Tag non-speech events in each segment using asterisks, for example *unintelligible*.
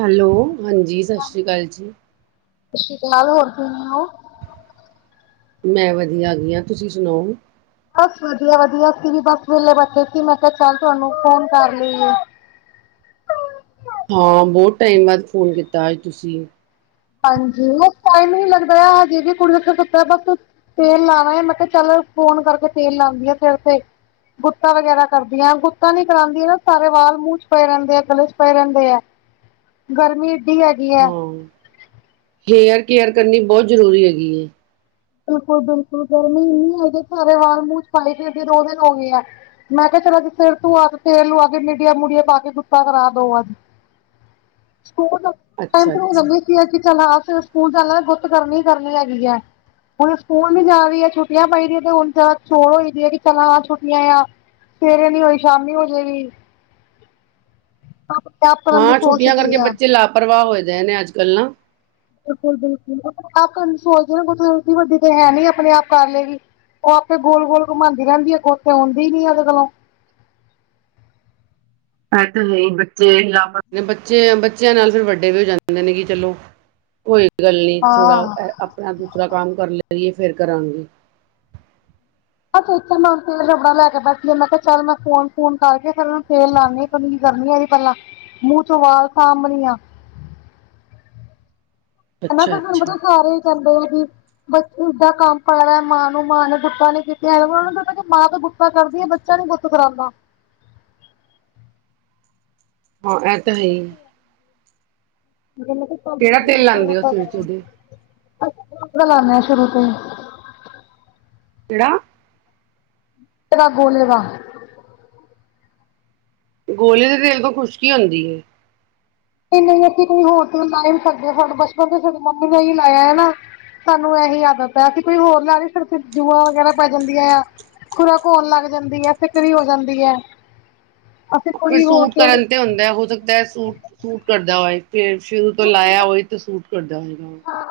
Hello, ਹਾਂਜੀ, ਸਤਿ ਸ਼੍ਰੀ ਅਕਾਲ ਜੀ। ਸਤਿ ਸ਼੍ਰੀ ਅਕਾਲ ਹੋਰ ਕਿਵੇਂ ਹੋ? ਮੈਂ ਵਧੀਆ ਹੈਗੀ ਆ ਹਾਂ ਤੁਸੀਂ ਸੁਣਾਓ? ਬਸ ਵਧੀਆ ਵਧੀਆ ਸੀ ਵੀ ਬਸ ਵਿਹਲੇ ਬੈਠੇ ਸੀ ਮੈਂ ਕਿਹਾ ਚੱਲ ਤੁਹਾਨੂੰ ਫੋਨ ਕਰ ਲਈਏ। ਹਾਂ, ਬਹੁਤ ਟਾਈਮ ਬਾਅਦ ਫੋਨ ਕੀਤਾ ਅਜ ਤੁਸੀਂ। ਹਾਂਜੀ, ਉਹ ਟਾਈਮ ਨੀ ਲੱਗਦਾ ਹਜੇ ਵੀ ਕੁੜੀ ਬਸ ਤੇਲ ਲਾਵਾਂ ਮੈਂ ਕਿਹਾ ਚੱਲ ਫੋਨ ਕਰਕੇ ਤੇਲ ਲਾਉਂਦੀ ਆ ਸਿਰ ਤੇ। ਗੁੱਤਾ ਵਗੈਰਾ ਕਰਦੀਆਂ ਗੁੱਤਾ ਨੀ ਕਰਾਉਦੀਆਂ ਨਾ ਸਾਰੇ ਵਾਲ ਮੂੰਹ ਚ ਪਏ ਰਹਿੰਦੇ ਆ ਗਲ਼ੇ ਚ ਪਏ ਰਹਿੰਦੇ ਹੈ। ਗਰਮੀ। ਏਡੀ ਹੈਗੀ ਹਾਂ ਹੇਅਰ ਕੇਅਰ ਕਰਨੀ ਬਹੁਤ ਜ਼ਰੂਰੀ ਹੈਗੀ ਹੈ। ਬਿਲਕੁਲ ਬਿਲਕੁਲ ਗਰਮੀ ਨੀ ਹੈ ਸਾਰੇ ਵਾਲ ਮੂੰਹ ਚ ਪਾਈ ਫਿਰਦੇ ਦੋ ਦਿਨ ਹੋ ਗਏ ਆ। ਮੈਂ ਕਿਹਾ ਚਲੱ ਅੱਜ ਸਿਰ ਤੂੰ ਆ ਤੇਲ ਲੂਆ ਕੇ ਮੀਡੀਆ ਮੁਡੀਆਂ ਪਾ ਕੇ ਗੁੱਤਾ ਕਰਾ ਦੋ ਅੱਜ। ਸਕੂਲ। ਅੱਛਾ ਟੈਂਥ ਨੂੰ ਅੱਛਾ ਲਾਜ਼ਮੀ ਸੀ ਕਿ ਚੱਲ ਹਾਂ ਸਕੂਲ ਚ ਗੁੱਤ ਕਰਨੀ ਕਰਨੀ ਹੈਗੀ ਹੈ। ਹੁਣ ਸਕੂਲ ਵੀ ਜਾ ਰਹੀ ਹੈ ਛੁੱਟੀਆਂ ਪਈਦੀਆਂ ਤੇ ਹੁਣ ਜਰਾ ਛੋਟ ਹੋਈ ਦੀ ਹੈ ਕਿ ਚੱਲਾਂ ਛੁੱਟੀਆਂ ਆ। ਸਵੇਰੇ ਨੀ ਹੋਈ ਸ਼ਾਮੀ ਹੋਜੇਗੀ। ਆਪ ਕਰਨ ਦੀ ਹਾਂ, ਛੁੱਟੀਆਂ ਸੋਚਦੀ ਕਰਕੇ ਆ। ਬੱਚੇ ਲਾਪਰਵਾਹ ਹੋਏ ਦੇ ਨੇ ਅੱਜ ਕੱਲ੍ਹ ਨਾ। ਬਿਲਕੁਲ ਬਿਲਕੁਲ ਆਪਣੇ ਆਪ ਸੋਚਦੇ ਨੀ ਏਡੀ ਵੱਡੀ ਤੇ ਹੈ ਨੀਆਪਣੇ ਆਪ ਕਰ ਲਏਗੀ। ਉਹ ਆਪੇ ਗੋਲ ਗੋਲ ਘੁੰਮਾਂਦੀ ਰਹਿੰਦੀ ਹੈ ਗੁਤ ਤੇ ਹੁੰਦੀ ਹੀ ਨੀ ਉਹਦੇ ਕੋਲੋਂ। ਪ ਹੀ *inaudible* ਬੱਚੇ ਲਾਭ ਨੇ ਬੱਚੇ ਬੱਚਿਆਂ ਨਾਲ ਫਿਰ ਵੱਡੇ ਵੀ ਹੋ ਜਾਂਦੇ ਨੇ ਕਿ ਚਲੋ। ਕੋਈ ਗੱਲ ਨੀ ਥੋੜਾ ਹਾਂ। ਆਪਣਾ ਦੂਸਰਾ ਕੰਮ ਕਰ ਲੈ ਲਈਏ ਫੇਰ ਕਰਾਂਗੇ। ਆਹ ਇੱਥੇ ਮੈਂੂੰ *inaudible* ਤੇਲ ਰੋਡਾ ਲੈ ਕੇ ਬੈਠਦੀ ਮੈਂ ਕਿਹਾ ਚੱਲ ਮੈਂ ਫੋਨ ਫੂਨ ਕਰਕੇ ਫਿਰਨੂੰ ਤੇਲ ਲਾਉਣੀ। ਕੰਗੀ ਕਰਦੀ ਆ ਇਹਦੀ ਪਹਿਲਾਂ ਮੂੰਹ ਚੋਂ ਵਾਲ ਸਾਂਭਣੀ ਆ। ਹਨਾ ਅੱਛਾ ਤਾਂ ਤੁਹਾਨੂੰ ਅੱਛਾ ਪਤਾ ਸਾਰੇ ਚੱਲਦੇ ਆ ਕਿ ਬ ਦਾ ਕੰਮ ਪ ਰਿ ਹੈ ਮਾਂ ਨੂੰ ਮਾਂ ਨੇ ਬੁੱਟਾ ਨੇ ਕੀਤਾ ਹੈ ਉਹ ਨੂੰ ਮਾਂ ਤੇ ਬੁੱਟ ਾਂ ਕਰਦੀਆਂ ਬੱਚਾ ਨੀ ਪੁੱਤ ਕਰਾਉਂਦਾ ਹਾਂ ਇਹ ਤਾਂ ਹੈ ਜਿਵੇਂ ਕੁ। ਕਿਹੜਾ ਤੇਲ ਲਉਂਦੇ ਹੋ ਸਿਰ ਚ? ਅੱ ਲਾਉੇ ਸ਼ੁਰੂ ਤੇ *inaudible* ਕਿਹੜਾ? ਦਾ ਗੋਲ ਵਾ। ਗੋਲੇ ਦੇ ਤੇਲ ਤੋਂ ਖੁਸ਼ਕੀ ਹੁੰਦੀ ਹੈ। *inaudible* ਸਾਨੂੰ ਇਹੀ ਆਦਤ ਹੈ ਅਸੀਂ ਕੋਈ ਹੋਰ ਲਾ ਲਈਏ ਸਿਰ ਵਿੱਚ ਜੂਆਂ ਵਗੈਰਾ ਪੈ ਜਾਂਦੀਆਂ ਆ। ਖੁਰਕ ਹੋਣ ਲੱਗ ਜਾਂਦੀ ਹੈ ਸਿਕਰੀ ਹੋ ਜਾਂਦੀ ਹੈ। ਅਸੀਂ ਫਿਰ ਕੋਈ ਹੋਰ ਸੂਟ ਕਰਨ ਤੇ ਹੁੰਦਾ ਹੋ ਸਕਦਾ ਸੂਟ ਸੂਟ ਕਰਦਾ ਹੋਏ। ਫ ਸ਼ੁਰੂ ਤੋਂ ਕਿਉਂਕਿ ਲਾਇਆ ਨਾ ਉਹਹੀ ਤੇ ਸੂਟ ਕਰਦਾ ਹੋਏਗਾ ਉਹ ਹਾਂ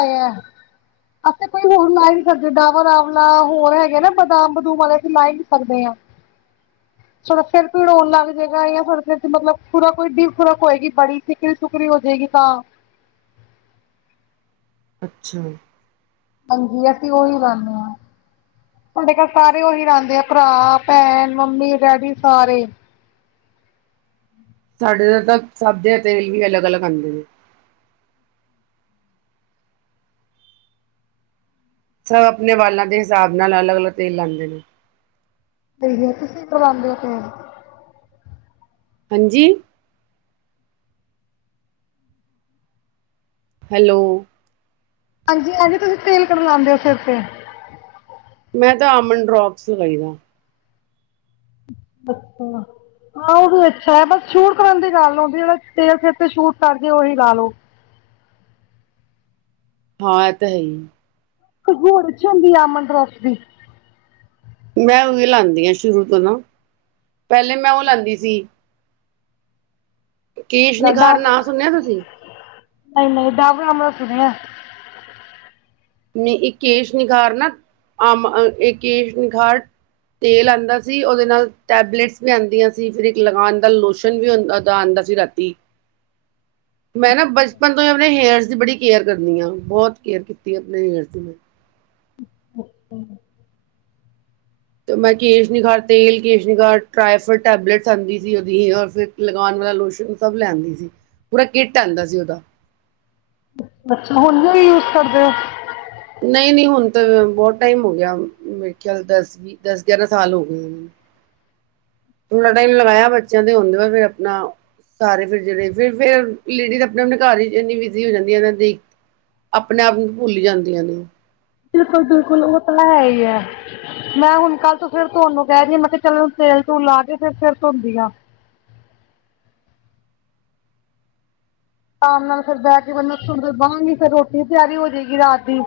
ਆ ਅਸੀਂ ਕੋਈ ਹੋਰ ਲਾ ਨੀ ਸਕਦੇ ਡਵਾਂ ਆਵਲਾ ਹੋਰ ਹੈਗੇ ਨਾ ਬਦਾਮ ਬਦੂਮ ਵਾਲੇ ਅਸੀਂ ਲਾ ਨੀ ਸਕਦੇ ਹਾਂ *unintelligible* *inaudible* ਥੋੜਾ ਫਿਰਰਿੜੋਉਣ ਲੱਗ ਜਏਗਾ ਜਾਂ ਥੋੜਾਿਰ ਮਤਲਬ ਪੂਰਾ ਕੋਈ ਦੀ ਕੋ ਹੋਏਗੀ ਬੜੀ ਸਕਰੀ ਸੁਕਰੀ ਹੋ ਜਾਏਗੀ ਤਾਂ ਅੱਛਾ ਜ ਹਾਂਜੀ ਅਸੀਂ ਉਓਹੀ ਬਨਦੇ ਹਾਂ ਤੁਹਾਡੇ ਘਰ ਸਾਰੇ ਉਹੀ ਰਹਦੇ ਆ ਭਰਾ ਭੈਣ ਮੰਮੀ ਡੈਡੀ ਸਾਰੇ ਸਾਡੇ ਤਾਂ ਤਾਂ ਸਦੇ ਤੇਲ ਵੀ ਅਲੱਗ ਅਲੱਗ ਆਉਂਦੇ ਨੇ ਸਭ ਆਪਣੇ ਵਾਲਾਂ ਦੇ ਹਿਸਾਬ ਨਾਲ ਅਲੱਗ ਅਲੱਗ ਤੇਲ ਲਾਂਦੇ ਨੇ ਦੇਖ ਤੁਸੀਂ ਕਰਵਾਉਂਦੇ ਹੋ ਫਰ ਹਾਂਜੀ ਹੈਲੋ ਹਾਂਜੀ ਹਾਂਜੀ ਤੁਸੀਂ ਤੇਲ ਕਢਵਾਉਂਦੇ ਹੋ ਸਿਰ ਤੇ ਮੈਂ ਤਾਂ ਆਮਨ ਡਰੋਪਸ ਲਗਾਈ ਦਾ ਬੱੱਕ ਹਾਂ ਉਹ ਵੀ ਅੱਛਾ ਹੈ ਬਸ ਛੂਟ ਕਰਨ ਦੀ ਗ ਲਦੀ ਜਿਹੜਾ ਤੇਲ ਸੇਿਰ ਤੇ ਛੂਟ ਕਰਕੇ ਉਹੀ ਲਾ ਲੋਓ ਹਾਂ ਆ ਤਾਂ ਹੈ ਹੀ ਘਗੂੂਰ ਚ ਹੁੰਦੀ ਆ ਅਮਨ ਰੋਸ ਦੀ ਮੈਂ ਉਹੀ ਲਾਉਂਦੀ ਹਾਂ ਸ਼ੁਰੂ ਤੋਂ ਨਾ ਪਹਿਲੇ ਮੈਂ ਉਹ ਲਾਉਂਦੀ ਸੀ ਕੀ ਡਵ ਨਿਖਾਰ ਨਾਂ ਸੁਣਿਆ ਤੁਸੀਂ ਨਹੀਂ ਨਹੀਂ ਡਬਰਮਣਾ ਸੁਣਿਆ ਮ ਇੱਕਸ਼ ਨਿਖਾਰ ਨਾ ਆਮ ਇੱਕਕੇਸ਼ ਨਿਖਾਰ ਤੇਲ ਆਉਂਦਾ ਸੀ ਉਹਦੇ ਨਾਲ ਟੈਬਲੇਟਸ ਵੀ ਆਉਂਦੀਆਂ ਸੀ ਫਿਰ ਇੱਕ ਲਗਉਣ ਦਾ ਲੋਸ਼ਨ ਵੀਦਾ ਆਉਂਦਾ ਅਜ ਰਾਤੀ ਮੈਂ ਨਾ ਬਚਪਨ ਤੋਂ ਹੀ ਆਪਣੇ ਹੇਅਰਸ ਦੀ ਬੜੀ ਕੇਅਰ ਕਰਨੀ ਆ ਬਹੁਤ ਕੇਅਰ ਕੀਤੀ ਆਪਣੇਰਥੈਂ ਤੇ ਮੈਂ ਕੇਸ਼ ਨਿ ਘਰ ਤੇਲ ਕੇਸ਼ ਨਿ ਘ ਟਰਾਫੂ ਟੈਬਲੇਟਸ ਆਉਂਦੀ ਸੀ ਉਹਦੀ ਰ ਫਿਰ ਲਗਾਉਣ ਵਾਲਾ ਲੋਸ਼ਨ ਸਭ ਲੈਂਂਦੀ ਸੀ ਪੂਰਾ ਕਿੱਟ ਆਉਂਦਾ ਸੀ ਉਹਦਾ ਬੱਚਾ ਹਣੀਆਂ ਵੀ ਯੂਜ ਕਰਦੇ ਆ ਨਹੀਂ ਨਹੀਂ ਹੁਣ ਤਾਂ ਬਹੁਤ ਟਾਈਮ ਹੋ ਗਿਆ ਮੇਰੇ ਖਿਆਲ ਦਸ ਵੀ ਦਸ ਗਿਆਰਾਂ ਸਾਲ ਹੋ ਗਏ ਥੋ੍ਹਾ ਟਾਈਮ ਲਗਾਇਆ ਬੱਚਿਆਂ ਦੇ ਹੁੰਦੇ ਵ ਫੇਿਰ ਆਪਣਾ ਸਾਰੇ ਫਿਰ ਜਿਹੜੇ ਫਿਰ ਫਿਰਰ ਲੇਡੀਜ਼ ਆਪਣੇ ਆਪਣੇ ਘਰ ਹੀ ਇੰਨੀ ਬਿਜ਼ੀ ਹੋ ਜਾਂਦੀ ਹੈ ਇਹਨਾਂ ਦੀ ਆਪਣੇ ਆਪ ਨੂੰ ਭੁੱਲ ਜਾਂਦੀਆਂ ਨੇ ਬਿਲਕੁਲ ਬਿਲਕੁਲ ਉਹ ਤਾਂਲਾ ਹੈ ਹੀ ਆ ਮੈਂ ਹੁਣ ਕੱਲ ਤੋਂ ਫੇਰ ਧੋਣ ਨੂੰ ਕਹਿ ਰਹੀ, ਮੈਂ ਕਿਹਾ ਚਲ ਤੇਲ ਤੂਲ ਲਾ ਕੇ ਫਿਰ ਫਿਰ ਧੋਂਦੀ ਆ ਆਮ ਨਾਲ ਫਿਰ ਬਹਿ ਕੇ ਮਨ ਫਿਰ ਬਹਾਂਗੀ ਫਰ ਰੋਟੀ ਵੀ ਤਿਆਰੀ ਹੋ ਜਾਏਗੀ ਰਾਤ ਦੀ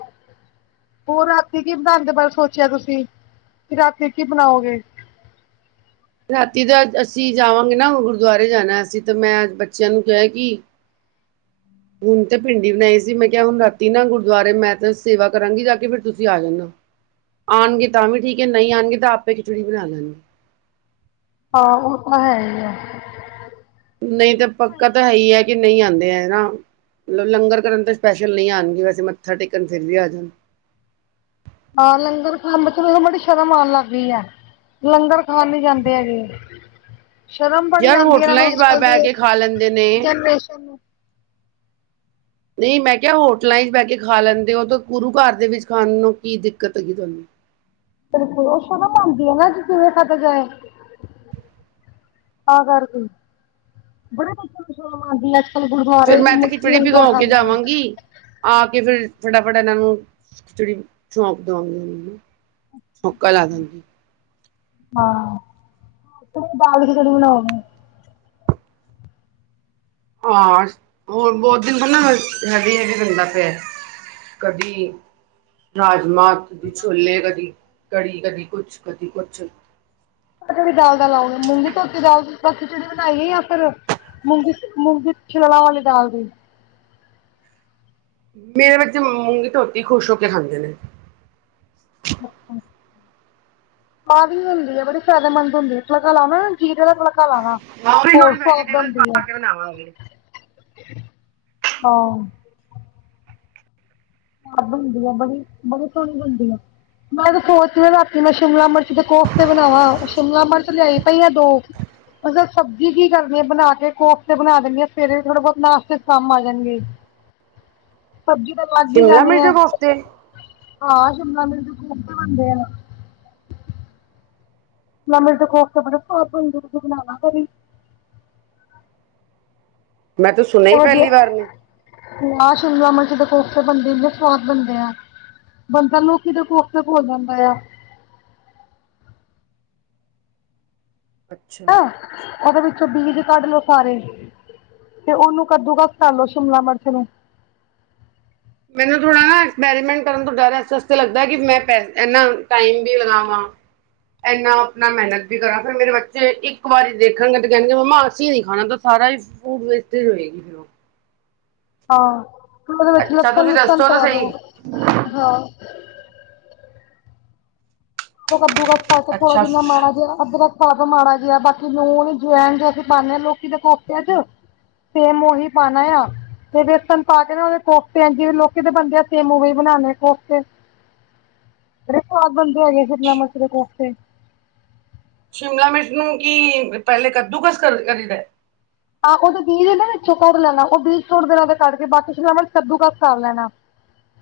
ਉਹ ਰਾਤੀ ਕੀ ਬਣਾਉਣ ਦੇ ਬਾਰੇ ਸੋਚਿਆ ਤੁਸੀਂ ਕਿ ਰਾਤੀ ਕੀ ਬਣਾਓਗੇ, ਰਾਤੀ ਦਾ ਅਸੀਂ ਜਾਵਾਂਗੇ ਨਾ ਗੁਰਦੁਆਰੇ ਜਾਣਾ ਅਸੀਂ ਤਾਂ ਮੈਂ ਬੱਚਿਆਂ ਨੂੰ ਕਿਹਾ ਕਿ *unintelligible* *inaudible* ਹੁਣ ਤੇ ਭਿੰਡੀ ਬਣਾਈ ਸੀ ਮੈਂ ਕਿਹਾ ਹੁਣ ਰਾਤੀ ਨਾ ਗੁਰਦੁਆਰੇ ਮੈਂ ਤਾਂ ਸੇਵਾ ਕਰਾਂਗੀ ਜਾ ਕੇ ਫਿਰ ਤੁਸੀਂ ਆ ਜਾਂਣਾ। ਆਣਗੇ ਤਾਂ ਵੀ ਠੀਕ ਐ ਨਹੀਂ ਆਣਗੇ ਤਾਂ ਆਪੇ ਖਿਚੜੀ ਬਣਾ ਲੈਣਗੇ। ਆਹੋ ਉਹ ਤਾਂ ਹੈ ਹੀ ਆ। ਨਹੀਂ ਤਾਂ ਪੱਕਾ ਤਾਂ ਹੈ ਹੀ ਆ ਕਿ ਨਹੀਂ ਆਂਦੇ ਹਨਾ? ਲ ਲੰਗਰ ਕਰਨ ਤਾਂ ਸਪੈਸ਼ਲ ਨਹੀਂ ਆਣਗੇ ਵੈਸੇ ਮੱਥਾ ਟੇਕਣ ਫਿਰ ਵੀ ਆ ਜਾਣ। ਹਾਂ ਲੰਗਰ ਖਾਣ ਮੈਥੋਂ ਬੜੀ ਸ਼ਰਮ ਆਣ ਲੱਗ ਪਈ ਆ। ਲੰਗਰ ਖਾਣ ਨੀ ਜਾਂਦੇ ਹੈਗੇ। ਸ਼ਰਮ ਬੜੀ ਯਾਰ ਆਂਦੀ ਐ ਇਹ ਨੂੰ ਹੋਟਲਾਂ ਚ ਅੱਜ ਬ ਕੱਲ ਬਹਿ ਦੀ ਕੇ ਖਾ ਲੈਂਦੇ ਨੇ ਜਨਰੇਸ਼ਨ ਨੂੰ। *inaudible* ਨਹੀਂ ਮੈਂ ਕਿਹਾ ਹੋਟਲਾਂ ਚ ਬਹਿ ਕੇ ਖਾ ਲੈਂਦੇ ਹੋ ਤਾਂ ਗੁਰੂ ਘਰ ਦੇ ਵਿੱਚ ਖਾਣ ਨੂੰ ਕੀ ਦਿੱਕਤ ਹੈਗੀ ਤੁਹਾਨੂੰ। ਤੇ ਲੋਅ ਸ਼ੂਗਰ ਬਣਦੀ ਐ ਨਾ, ਅੱਜ ਕਿਵੇ ਖਾਦਾ ਜਾਏ। ਤਾਂ ਕਰਕੇ, ਬੜੇ ਬੱਚਿਆਂ ਨੂੰ ਸ਼ਰਮ ਆਉਂਦੀ ਆ- ਫ਼ਿਰ ਗੁਰਦੁਆਰੇ ਫੇਰ ਵੀ ਮੈਂ ਤਾਂ ਖਿਚੜੀ ਭਿਗੋ ਕੇ ਜਾਵਾਂਗੀ ਆ ਕੇ ਫਿਰ ਫਟਾਫਟ ਇਹਨਾਂ ਨੂੰ ਜਿਹੜੀ ਛੌਪ ਦਵਾਂਗੀ। ਸੁੱਕਾ ਲਾ ਦਿੰਦੀ। ਹਾਂ ਦਾਲ ਕਿਜੜੀ ਬਣਾਓਗੇ, ਹਾਂ ਹੋ ਬਹੁਤ ਦਿਨ ਪਹਿਲ ਹੈਗੇ ਹੈ ਫਿਰ *inaudible* ਰਾਜਮਾਂ ਕਦੀ ਛੋਲੇ ਕਦੀ ਕੜੀ ਕਦੀ ਕੁਛ ਕਦੀ ਕੁਛ, ੜੀ ਦਾਲ ਦਾ ਲਾਉਗੇ ਮੂੰਗੀ ਧੋਤੀ ਦਾਲ ਖੀਚੜੀ ਬਣਾਈਏ ਜਾਂ ਫਿਰ ਮੂੰਗੀ ਮੂੰਗੀ ਛਿਲਾ ਵਾਲੀ ਦਾਲ ਦੀ ਮੇਰੇ ਬੱਚੇ ਮੂੰਗੀ ਰੋਟੀ ਖੁਸ਼ ਹੋ ਕੇ ਖਾਂਦੇ ਨੇ, *inaudible* ਕਾਫੀ ਹੁੰਦੀ ਐ ਬੜੀ ਜਿਆਦਾ ਮੰਗ ਹੁੰਦੀ ਐ, ਤੜਕਾ ਲਾ ਦਾ ਜੀਰੇ ਦਾ ਤਲ- ਤੜਕਾ ਲਾ ਦਾ ਥੋੜੀ ਹੋਰ ਥੋੜੀ ਸਵਾਦ ਵੈਜੀਟੇਬਲ ਬਣਦੀ ਐ। ਪਾ ਕੇ ਬਣਾਵਾਂਗੇ ਹਾ ਸਵਾਦ ਹੁੰਦੀ ਆ ਬੜੀ, ਬੜੀ ਸੋਹਣੀ ਬਣਦੀ ਆ। ਮੈਂ ਤਾਂ ਸੋਚ ਰਹੀ ਮੈਂ ਸ਼ਿਮਲਾ ਮਿਰਚ ਦੇ ਕੋਫ਼ਤੇ ਬਣਾਵਾ, ਸ਼ਿਮਲਾ ਮਿਰਚ ਲਿਆਈ ਪਈ ਆ ਦੋ- ਮਤਲਬ ਸਬਜ਼ੀ ਕੀ ਕਰਨੀ ਆ ਬਣਾ ਕੇ ਕੋਫਤੇ ਬਣਾ ਦਿੰਨੀ ਆ ਸਵੇਰੇ ਥੋੜਾ ਬਹੁਤ ਨਾਸ਼ਤੇ ਕੰਮ ਆ ਜਾਣਗੇ। *inaudible* ਸਬਜ਼ੀ ਦਾ ਵੀ ਸ਼ਿਮਲਾ ਜਾਣੀ ਮਿਰਚ ਐ ਦੇ ਕੋਫਤੇ ਹਾਂ ਸ਼ਿਮਲਾ ਮਿਰਚ ਦੇ ਕੋਫਤੇ ਬਣਦੇ ਐ। ਸ਼ਿਮਲਾ ਮਿਰਚ ਦੇ ਕੋਫਤੇ ਬੜਾ ਸਵਾਦ ਐ, ਤੁਸੀਂ ਬਣਾਣਾ ਕਦੀ। ਮੈਂ ਤੇ ਸੁਣਿਆ ਹੀ ਪਹਿਲੀ ਵਾਰ ਨੇ। ਹਾਂ ਸ਼ਿਮਲਾ ਮਿਰਚ ਦੇ ਕੋਫਤੇ ਬਣਦੇ ਹੁੰਦੇ, ਸਵਾਦ ਬਣਦੇ ਆ। ਬੰਦਾ ਲੋਕੀ ਦੇ ਕੋਫਤੇ ਭੁੱਲ ਜਾਂਦਾ ਐ। ਅੱਛਾ ਅ, ਉਹਦੇ ਵਿੱਚੋਂ ਬੀਜ ਕੱਢ ਲੋੋ ਸਾਰੇ। ਤੇ ਉਹਨੂੰ ਕੱਦੂਕਸ਼ ਕਰਲੋ ਸ਼ਿਮਲਾ ਮਿਰਚ ਨੂੰ- ਮੈਨੂੰ ਥੋੜਾ ਐਕਸਪੈਰੀਮੈਂਟ ਕਰਨ ਤੋਂ ਡਰ ਇਸ ਅਸਤੇ ਲੱਗਦਾ ਕਿ ਮੈਂ ਪੈ ਐਨਾ ਟਾਈਮ ਵੀ ਲਗਾਵਾਂ- ਇੰਨਾ ਆਪਣਾ ਮਿਹਨਤ ਵੀ ਕਰਾਂ ਫਿਰ ਮੇਰੇ ਬੱਚੇ ਇੱਕ ਵਾਰੀ ਦੇਖਣਗੇ ਤੇ ਕਹਿਣਗੇ ਮੰਮਾ ਅਸੀਂ ਨੀ ਖਾਣਾ ਇਹ ਤਾਂ ਸਾਰਾ ਹੀ- ਫੂਡ ਵੇਸਟਏਜ ਹੋਏਗੀ ਫ਼ਿਰ ਉਹ। ਹਾਂ ਉਹ ਦੇ ਵਿੱਚ ਅੱਛਾ ਲਸਣ ਤੁਸੀਂ ਲੁਸਣ ਦੱਸੋ ਤਾਂ ਪਾਲੋ, ਸਹੀ ਹਾਂ। ਉਹ ਕੱਦੂਕਸ ਕਰ ਕੇ ਥੋੜਾ ਅੱਛਾ ਜਿੰਨਾ ਮਾੜਾ ਜਿਹਾ ਅੱਧਰਕ- ਪਾ ਦੋ ਮਾੜਾ ਜਿਹਾ, ਬਾਕੀ ਲੂਣ ਜਵੈਣ ਜੈਸੇ ਪਾਨੇ ਆ ਲੋਕੀ ਦੇ ਕੋਫਤਿਆਂ ਚ- ਸੇਮ ਓਹੀ ਪਾਨਾ? ਤੇ ਬੇਸਨ ਪਾਕੇ ਨਾ ਓਦੇ ਕੋਫਤੇ ਐ ਜਿਵੇਂ ਲੋਕੀ ਦੇ ਬਨਦੇ ਆ, ਸੇਮ ਓਵੇਂ ਹੀ ਬਨਾਨੇ ਆ ਕੋਫਤੇ। ਬੜੇ ਸਵਾਦ ਬਨਦੇ ਹੈਗੇ, ਸ਼ਿਮਲਾ ਮਰਚ ਦੇ ਕੋਫਤੇ। ਸ਼ਿਮਲਾ ਮਿਰਚ ਨੂੰ ਕੀ, ਪੈਲੇ ਕੱਦੂਕਸ ਕਰ ਕਰੀਦੈ? ਆਹ ਉਹਦੇ ਬੀਜ ਇਹ ਨਾ ਵਿੱਚੋਂ ਤੋੜ ਲੈਣਾ ਉਹ ਬੀਜ ਸੁੱਟ ਦੇਣਾ ਕੱਢ ਕੇ ਬਾਕੀ ਸ਼ਿਮਲਾ ਮਿਰਚ ਕੱਦੂ ਕੱਸ ਕਰ ਲੈਣਾ।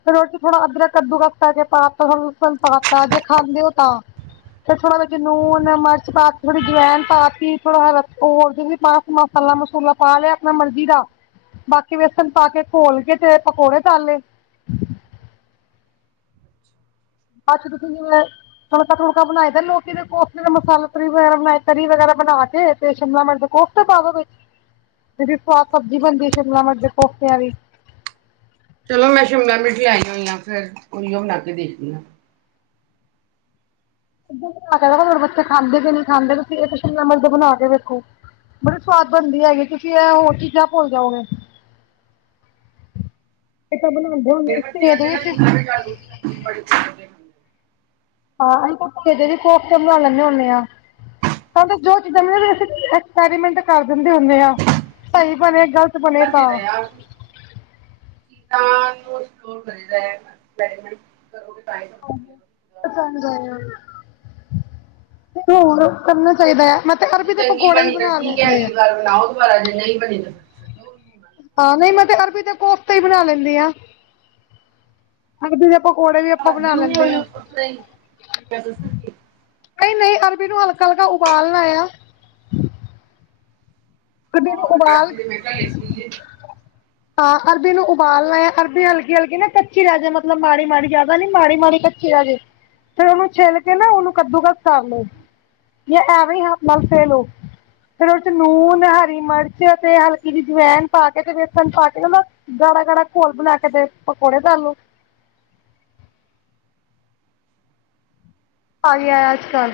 ਫ਼ਿਰ ਉਹ ਚ ਥੋੜਾ ਅਦਰਕ ਕੱਦੂਕੱਸ ਕਰ ਕੇ ਪਾਤਾ ਲਸਣ ਲੁਸਣ ਪਾਤਾ ਜੇ ਖਾਂਦੇ ਉਹ ਤਾਂ। ਫਿਰ ਵਿੱਚ ਥੋੜਾ ਨੂਨ ਮਿਰਚ ਪਾ ਥੋੜੀ ਜਵੈਨ ਪਾ ਤੀ ਥੋੜਾ ਹੋ ਹੋਰ ਸਮਾ- ਮਸਾਲਾ ਮਸੂਲਾ ਪਾ ਲਿਆ ਆਪਣਾ ਮਰਜ਼ੀ ਦਾ- ਬਾਕੀ ਵੇਸਣ ਪਾ ਕੇ ਘੋਲ ਕੇ ਤੇ ਪਕੌੜੇ ਤਲ ਲਏ- ਅੱਜ ਤੁਸੀਂ ਕੀ ਬਣਾਇਆ? ਤੜਕਾ ਤੜਕਾ ਬਣਾਏ ਦਾ ਲੋਕ ਇਹਦੇ ਕੋਲ ਉਸ ਦਾ ਮਸਾਲਾ ਤਰੀ ਵਗੈਰਾ ਬਣਾਏ ਤਰੀ ਵਗੈਰਾ ਬਣਾ ਕੇ ਤੇ ਸ਼ਿਮਲਾ ਮਿਰਚ ਦੇ ਕੋਲ ਦੋ ਵਿੱਚ ਜੜੀ ਸਵਾਦ ਸਬਜ਼ੀ ਬਣਦੀ ਸ਼ਿਮਲਾਂ ਮਰ ਕੋਫਤਿਆਂ ਦੀ ਚਲੋ ਮੈਂ ਸ਼ਿਮਲਾ ਮਿਰਚ ਲੈਕੇ ਆਉਣੀ ਆ ਫਿਰ ਉਹੀਓ ਬਣਾ ਕੇ ਦੇਖਣੀ ਹਾਂ, ਬੱਚੇ ਖਾਂਦੇ ਕਿ ਨ ਨਹੀਂ ਖਾਂਦੇ ਤੁਸੀਂ ਸ਼ਿਮਲਾ ਮਿਰਚ ਬਣਾ ਕੇ ਵੇਖੋ ਬੜੀ ਸਵਾਦ ਬਨਦੀ ਹੈਗੀ, ਤੁਸੀ ਐ ਹੋਰ ਚੀਜਾ ਭੁੱਲ ਜਾਓਗੇ। *inaudible* *unintelligible* ਭੇਜ ਵੀ ਅਸੀਂ *unintelligible* ਹਾਂ, ਹਾਂ ਦੇ ਵੀ ਕੋਫਤੇ ਬਨਾ ਲੈਂਨੇ ਹੁੰਨੇ ਆਂ। *unintelligible* ਐਕਸਪੈਰੀਮੈਂਟ ਕਰ ਦਿੰਦੇ ਹੁੰਨੇ ਆਂ, ਸਈ ਬਨੇ ਗਲ *unintelligible* ਹਾਂ *unintelligible* ਕਰੀਦਾ ਐਕਸਪੈਰੀਮੈਂਟ *unintelligible* ਚਲੇਗਾ *unintelligible* ਚਾਈਦਾ ਐ, ਮੈਂ ਤੇ ਜੇ ਅਰਬੀ ਦੇ ਚੰਗੀ ਪਕੋੜੇ ਵੀ ਬਣੀ ਤਾਂ ਬਣਾ ਠੀਕ ਹੈ ਲੈਂਨੇ ਆ। ਅਗਲੀ ਬਣਾਓ ਦੁਬਾਰਾ ਜੇ ਨਈ ਬਣੀ ਦਾ ਦ *unintelligible* ਹਾਂ, ਨਈ ਮੈਂ ਤੇ ਅਰਬੀ ਤੇ ਕੋਫਤੇ ਈ ਬਣਾ ਲੈਂਦੀ ਆ। ਅਰਬੀ ਦੇ ਪਕੋੜੇ ਵੀ ਆਪਾਂ ਅੱਛਾ ਬਣਾ ਬਿਲੂ ਵੀ ਲੈਂਦੇ ਹੋਈ ਐ। ਉਸ ਤਰ੍ਹਾਂ ਹੀ ਮੈਂ ਦੱਸਣ ਨਈ, ਨਈ ਅਰਬੀ ਨੂੰ ਹਲਕਾ, ਹਲਕਾ ਉਬਾਲਨਾ ਯਾ। ਅਰਬੀ ਨੂੰ ਉਬਾਲ *unintelligible* ਹਾਂ, ਅਰਬੀ ਨੂੰ ਉਬਾਲਨਾ ਯਾ, ਅਰਬੀ ਹਲਕੀ, ਹਲਕੀ ਨਾ ਕੱਚੀ ਰੈਹ ਜੇ ਮਤਲਬ ਮਾੜੀ, ਮਾੜੀ ਜਾਦਾ ਨੀ ਮਾੜੀ, ਮਾੜੀ ਕ ਫੇਰ ਓਨੂੰ ਛੇਲ ਕੇ ਨਾ, ਓਨੂੰ ਕੱਦੂ ਕੱਸ ਕਾਰ ਲੋ ਜਾਂ ਐਵੇ ਈ ਹਾਥ ਨਾਲ ਫੇਲੋ ਫੇਰ ਓਚ ਨੂਨ, ਹਰੀ ਮਰਚ ਤੇ ਹਲਕੀ ਜੀ ਜਵੈਨ ਪਾ ਕੇ ਤੇ *unintelligible* ਗਾੜਾ, ਗਾੜਾ ਘੋਲ ਬਨਾ ਕੇ ਓਦੇ ਪਕੌੜੇ ਤਾਲ ਲੋ। ਆ ਗੇਆ ਆੱਜ-ਕੱਲ,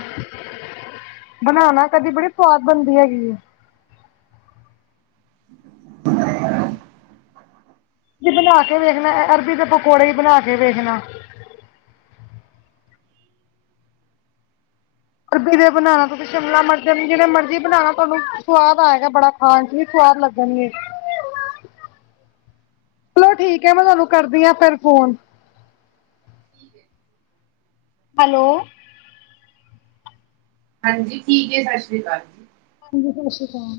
ਬਨਾਨਾ ਕਦੀ ਬੜੀ ਸਵਾਦ ਬਨਦੀ ਹੈਗੀ ਏ। *inaudible* ਲੇਆ ਕੇ ਵੇਖਨਾ, ਅ ਅਰਬੀ ਦੇ ਪਕੌੜੇ ਵੀ ਬਨਾ ਕੇ ਵੇਖਨਾ। ਕੱਦੂ ਦੇ ਬਨਾਲਾ ਤੁਸੀਂ ਸ਼ਿਮਲਾ ਮਰਚ ਦੇ ਵੀ ਜੇੜੇ ਮਰਜੀ ਬਨਾਲਾ਼ ਥੋਨੂੰ, ਸਵਾਦ ਆਏਗਾ ਬੜਾ। ਖਾਨ ਚ ਵੀ ਸਵਾਦ ਲਗਨਗੇ। *inaudible* ਚਲੋ ਠੀਕ ਏ, ਮੈਂ ਥਾਨੂੰ ਕਰਦੀ ਆਂ ਫੇਰ ਫੋਨ। *unintelligible* ਹੈਲੋ ਹਾਂਜੀ ਠੀਕ ਏ, ਸਸ ਸ੍ਰੀ ਕਾਲ। ਹਾਂਜੀ, ਸਾਸ ਸ੍ਰੀ ਕਾਲ।